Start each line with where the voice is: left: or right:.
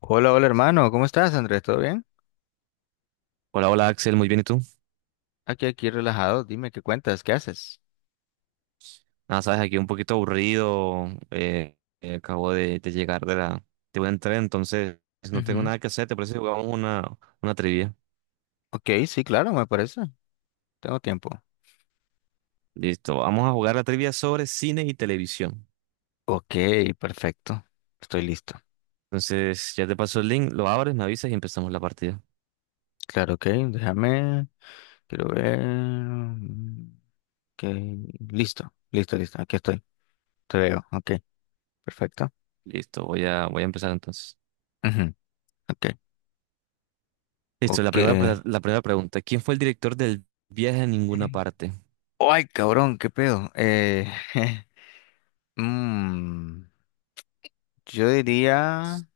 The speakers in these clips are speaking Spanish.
left: Hola, hola hermano, ¿cómo estás, Andrés? ¿Todo bien?
right: Hola, hola Axel, muy bien, ¿y tú?
left: Aquí relajado, dime qué cuentas, qué haces.
right: Ah, sabes, aquí un poquito aburrido, eh, acabo de llegar de de un entreno, entonces no tengo
left: Ujú.
right: nada que hacer, ¿te parece que jugamos una trivia?
left: Ok, sí, claro, me parece. Tengo tiempo.
right: Listo, vamos a jugar la trivia sobre cine y televisión.
left: Ok, perfecto. Estoy listo.
right: Entonces, ya te paso el link, lo abres, me avisas y empezamos la partida.
left: Claro, ok, déjame. Quiero ver. Ok, listo, listo, listo. Aquí estoy. Te veo. Ok, perfecto.
right: Listo, voy a empezar entonces.
left: Ujú, Ok,
right: Listo,
left: ok.
right: la primera pregunta, ¿quién fue el director del Viaje a Ninguna Parte?
left: Ay, cabrón, qué pedo. Mm, yo diría.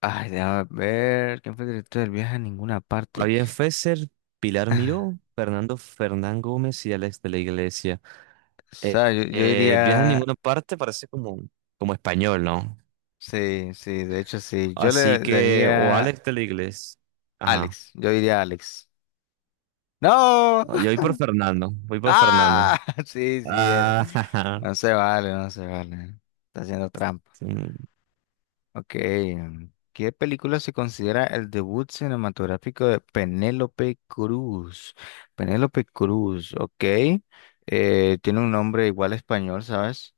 left: Ay, déjame ver. ¿Quién fue el director del viaje a ninguna parte?
right: Fabián Fesser, Pilar Miró, Fernando Fernán Gómez y Alex de la Iglesia.
left: O
right: Eh,
left: sea, yo
right: viaja en
left: diría.
right: ninguna parte, parece como español, ¿no?
left: Sí, sí, de hecho sí. Yo le
right: Así que, o
left: daría
right: Alex de la Iglesia. Ajá.
left: Alex. Yo diría Alex. ¡No!
right: No, yo voy por Fernando, voy por Fernando.
left: ¡Ah! Sí, sí, era.
right: Ah,
left: No se vale, no se vale. Está haciendo trampa.
right: sí.
left: Ok. ¿Qué película se considera el debut cinematográfico de Penélope Cruz? Penélope Cruz, ok. Tiene un nombre igual español, ¿sabes?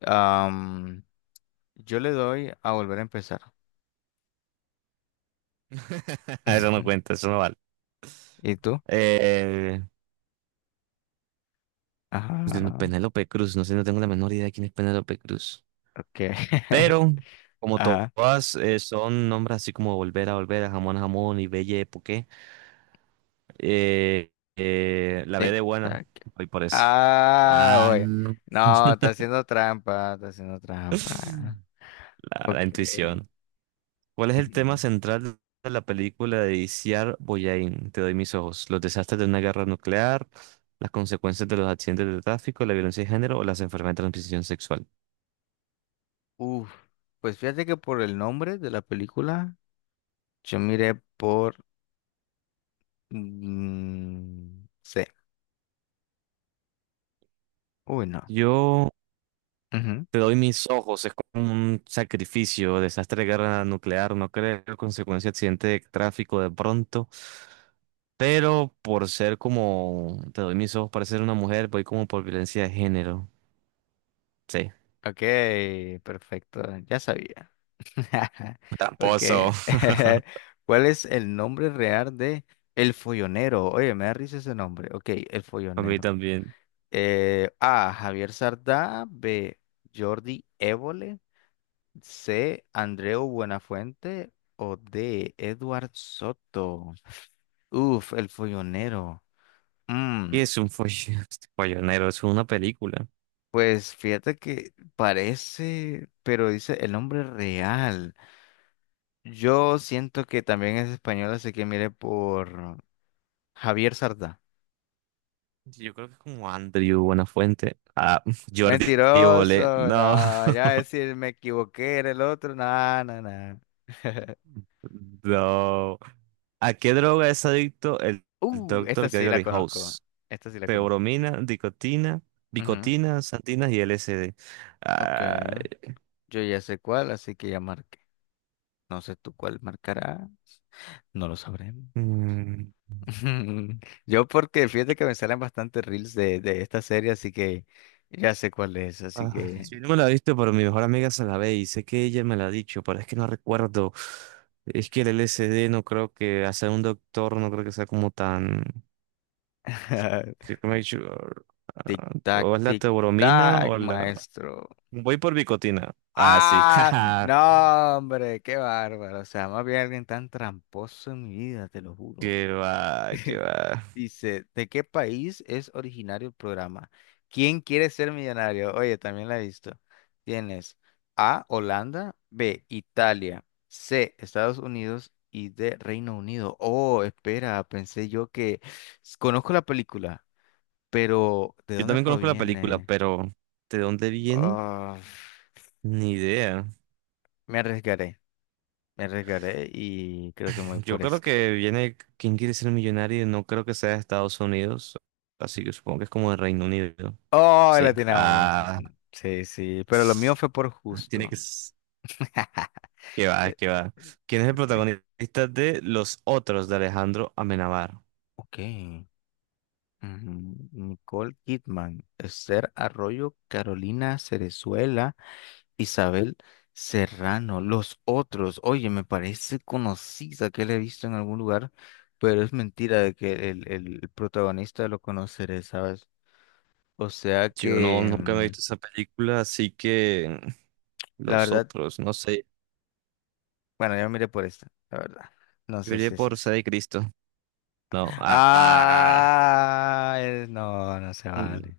left: Am, yo le doy a volver a empezar.
right: Eso no cuenta, eso no vale.
left: ¿Y tú?
right: Eh, pues, de
left: Ajá,
right: Penélope Cruz, no sé, no tengo la menor idea de quién es Penélope Cruz.
left: ok.
right: Pero, como
left: Ajá,
right: todas son nombres así como Volver a Volver, a Jamón y Belle Époque, eh, la B
left: tic,
right: de buena,
left: tac.
right: voy por eso.
left: Ah,
right: Ah.
left: oye. No, está haciendo trampa, está haciendo trampa.
right: La
left: Ok.
right: intuición. ¿Cuál es el
left: Ujú.
right: tema central de la película de Iciar Boyain? Te doy mis ojos. Los desastres de una guerra nuclear, las consecuencias de los accidentes de tráfico, la violencia de género o las enfermedades de transmisión sexual.
left: Uf, pues fíjate que por el nombre de la película, yo miré por C. Uy, no.
right: Yo
left: Ujú.
right: te doy mis ojos. Es como un sacrificio, desastre de guerra nuclear, no creo, consecuencia de accidente de tráfico de pronto. Pero por ser como, te doy mis ojos para ser una mujer, voy como por violencia de género. Sí.
left: Ok, perfecto, ya sabía.
right: Tramposo.
left: Porque, ¿cuál es el nombre real de El Follonero? Oye, me da risa ese nombre. Ok, El
right: A mí
left: Follonero.
right: también.
left: A. Javier Sardá. B. Jordi Évole. C. Andreu Buenafuente. O D. Edward Soto. Uf, El Follonero. Mm,
right: ¿Qué es un follonero? Es una película.
left: pues fíjate que parece, pero dice el nombre real. Yo siento que también es español, así que mire por... Javier Sardá.
right: Yo creo que es como Andrew Buenafuente. Ah, Jordi Évole.
left: Mentiroso,
right: No,
left: no, ya decir me equivoqué, era el otro, no, no, no.
right: no. ¿A qué droga es adicto el
left: Esta
right: doctor
left: sí la
right: Gregory
left: conozco,
right: House?
left: esta sí la conozco.
right: Teobromina, dicotina,
left: Ujú,
right: bicotina, santinas y LSD.
left: Ok,
right: Ay,
left: yo ya sé cuál, así que ya marqué. No sé tú cuál marcará, no lo sabremos.
right: mm,
left: Yo porque fíjate que me salen bastante reels de esta serie, así que ya sé cuál es, así
right: ah,
left: que...
right: yo no me la he visto, pero mi mejor amiga se la ve y sé que ella me la ha dicho, pero es que no recuerdo. Es que el LSD no creo que, hacer un doctor, no creo que sea como tan. Sí, make sure. Ah, o es la
left: Tic
right: teobromina
left: tac,
right: o la...
left: maestro.
right: Voy por bicotina. Ah, sí.
left: Ah,
right: Jaja.
left: no, hombre, qué bárbaro. O sea, más bien alguien tan tramposo en mi vida, te lo juro.
right: Qué va, qué va.
left: Dice, ¿de qué país es originario el programa? ¿Quién quiere ser millonario? Oye, también la he visto. Tienes A, Holanda, B, Italia, C, Estados Unidos y D, Reino Unido. Oh, espera, pensé yo que conozco la película, pero ¿de
right: Yo
left: dónde
right: también conozco la película,
left: proviene?
right: pero ¿de dónde viene?
left: Ah,
right: Ni idea.
left: me arriesgaré. Me arriesgaré y creo que me voy
right: Yo
left: por
right: creo
left: esta.
right: que viene ¿Quién quiere ser millonario? No creo que sea de Estados Unidos. Así que supongo que es como de Reino Unido.
left: ¡Oh, la
right: Sí.
left: tenemos!
right: Ah.
left: Sí, sí, pero lo mío fue por
right: Tiene
left: justo.
right: que... s- Qué va,
left: Eh,
right: que va. ¿Quién es el
left: Ok.
right: protagonista de Los Otros de Alejandro Amenábar?
left: Ok. Ujú. Nicole Kidman, Esther Arroyo, Carolina Cerezuela, Isabel Serrano, los otros. Oye, me parece conocida que la he visto en algún lugar, pero es mentira de que el protagonista lo conoceré, ¿sabes? O sea
right: Yo no,
left: que
right: nunca me he visto esa película, así que
left: la
right: los
left: verdad
right: otros, no sé.
left: Bueno, yo miré por esta, la verdad. No
right: Yo
left: sé
right: iría
left: si es
right: por
left: esa.
right: Sede de Cristo. No.
left: Ah, no, no se
right: Mm,
left: vale.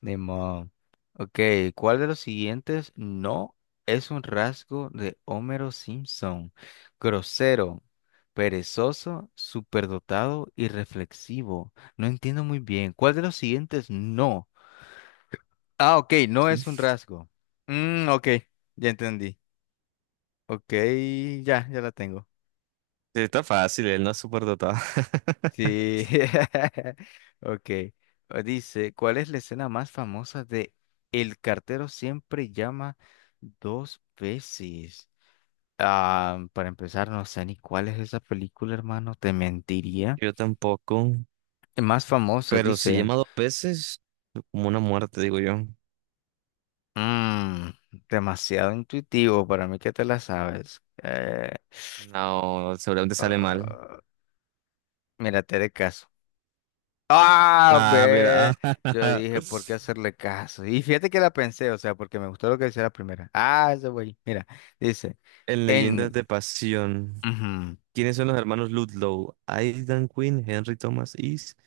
left: Ni modo. Ok, ¿cuál de los siguientes no es un rasgo de Homero Simpson? Grosero, perezoso, superdotado y reflexivo. No entiendo muy bien. ¿Cuál de los siguientes no? Ah, ok, no es un rasgo. Mm, ok, ya entendí. Ok, ya la tengo.
right: está fácil, él no es superdotado.
left: Sí. Ok. Pues Dice, ¿cuál es la escena más famosa de El cartero siempre llama dos veces? Ah, para empezar, no sé ni cuál es esa película, hermano. Te mentiría.
right: Yo tampoco.
left: Más famosa,
right: Pero si
left: dice.
right: llama dos veces, como una muerte, digo yo.
left: Mm, demasiado intuitivo para mí que te la sabes.
right: No, seguramente sale mal.
left: Ah, mira, te haré caso. Ah,
right: Ah, mira.
left: ve. Yo dije, ¿por qué hacerle caso? Y fíjate que la pensé, o sea, porque me gustó lo que decía la primera. Ah, ese güey. Mira, dice,
right: En Leyendas
left: en...
right: de Pasión.
left: ujú,
right: ¿Quiénes son los hermanos Ludlow? Aidan Quinn, Henry Thomas East.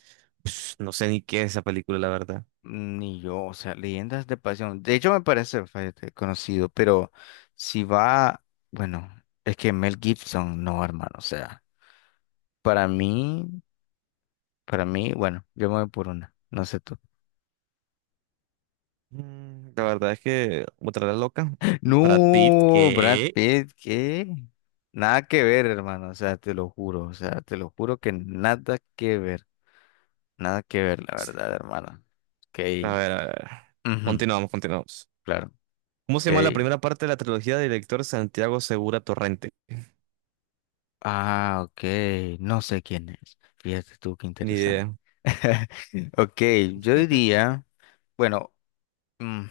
right: Pss, no sé ni qué es esa película, la verdad.
left: Ni yo, o sea, leyendas de pasión. De hecho, me parece, fíjate, conocido, pero si va, bueno, es que Mel Gibson, no, hermano, o sea, para mí, para mí, bueno, yo me voy por una, no sé tú.
right: Mm, la verdad es que otra la loca. Brad Pitt,
left: No, Brad
right: que...
left: Pitt, ¿qué? Nada que ver, hermano, o sea, te lo juro, o sea, te lo juro que nada que ver, nada que ver, la verdad, hermano. Ok,
right: A ver, a ver.
left: ujú,
right: Continuamos, continuamos.
left: claro,
right: ¿Cómo se llama la
left: ok.
right: primera parte de la trilogía del director Santiago Segura Torrente?
left: Ah, ok, no sé quién es. Fíjate tú, qué
right: Ni
left: interesante.
right: idea.
left: Ok, yo diría, bueno, mm,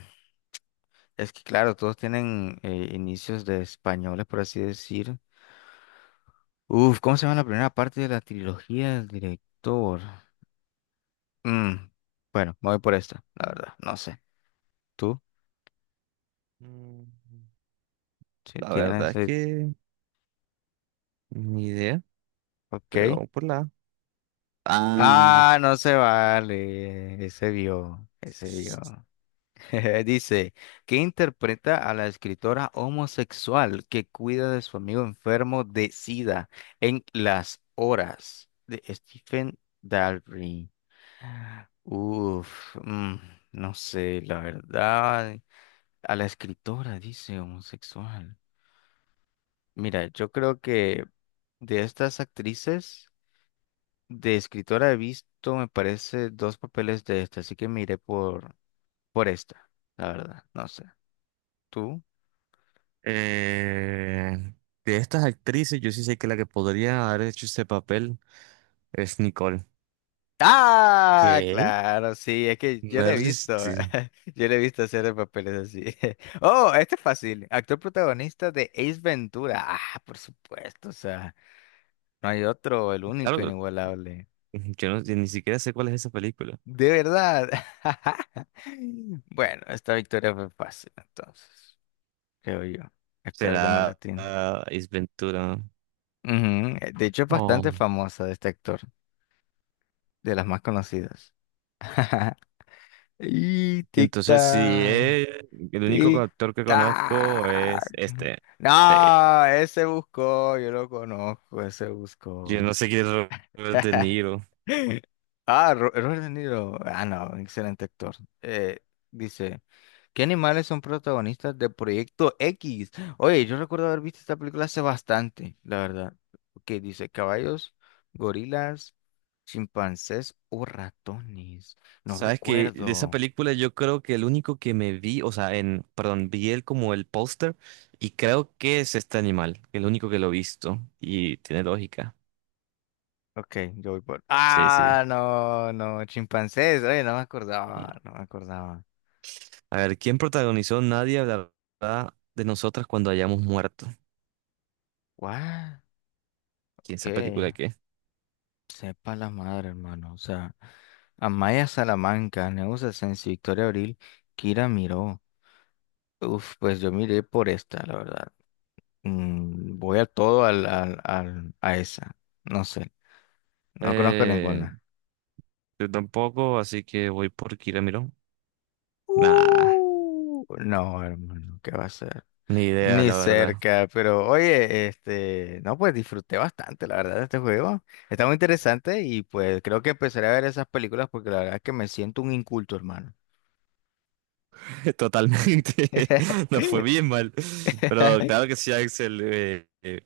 left: es que claro, todos tienen inicios de españoles, por así decir. Uf, ¿cómo se llama la primera parte de la trilogía del director? Mm, bueno, me voy por esta, la verdad, no sé. ¿Tú?
right: Mm,
left: Si
right: la verdad
left: tienes...
right: es que... Ni idea, pero
left: Ok.
right: vamos por la... A. Ah,
left: Ah, no se vale. Ese vio, ese vio. Dice, que interpreta a la escritora homosexual que cuida de su amigo enfermo de SIDA en Las Horas de Stephen Dalry? Uf, no sé, la verdad. A la escritora, dice homosexual. Mira, yo creo que de estas actrices, de escritora he visto, me parece, dos papeles de esta, así que me iré por esta, la verdad, no sé. ¿Tú?
right: eh, de estas actrices, yo sí sé que la que podría haber hecho ese papel es Nicole.
left: Ah,
right: ¿Qué?
left: claro, sí, es que yo la he
right: Meryl
left: visto,
right: Streep.
left: yo la he visto hacer papeles así. Oh, este es fácil, actor protagonista de Ace Ventura. Ah, por supuesto, o sea, no hay otro, el único
right: Claro,
left: inigualable.
right: yo ni siquiera sé cuál es esa película.
left: De verdad. Bueno, esta victoria fue fácil, entonces. Creo yo. Espero que no la
right: Será
left: tiene.
right: ah, Ace Ventura.
left: Ujú, de hecho, es bastante
right: Oh.
left: famosa de este actor, de las más conocidas. Y
right: Entonces, si
left: tic-tac,
right: es el único actor que conozco es
left: tic-tac.
right: este. Sí.
left: No, ese buscó, yo lo conozco, ese
right: Yo no
left: buscó.
right: sé quién es Robert De Niro.
left: Ah, Robert De Niro. Ah, no, excelente actor. Eh, dice, ¿qué animales son protagonistas de Proyecto X? Oye, yo recuerdo haber visto esta película hace bastante, la verdad. Que dice caballos, gorilas, chimpancés o ratones. No
right: Sabes que de esa
left: recuerdo.
right: película yo creo que el único que me vi, o sea, en, perdón, vi él como el póster y creo que es este animal, el único que lo he visto y tiene lógica.
left: Ok, yo voy por...
right: Sí, sí.
left: Ah, no, no, chimpancés. Oye, no me acordaba, no me acordaba.
right: A ver, ¿quién protagonizó Nadie hablará de nosotras cuando hayamos muerto?
left: What?
right: ¿Quién
left: Ok.
right: esa película qué?
left: Sepa la madre, hermano. O sea, Amaya Salamanca, Neusa Asensio, Victoria Abril, Kira Miró. Uf, pues yo miré por esta, la verdad. Mm, voy a todo a esa. No sé, no conozco
right: Eh,
left: ninguna.
right: Yo tampoco, así que voy por Kiramiro. Nah,
left: No, hermano, ¿qué va a ser?
right: ni idea,
left: Ni
right: la verdad.
left: cerca, pero oye, este, no, pues disfruté bastante, la verdad, de este juego. Está muy interesante y pues creo que empezaré a ver esas películas porque la verdad es que me siento un inculto, hermano.
right: Totalmente. No fue bien mal. Pero claro que sí, Axel.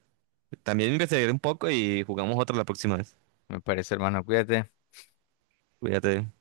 right: También investigaré un poco y jugamos otra la próxima vez.
left: Me parece, hermano, cuídate.
right: Cuídate.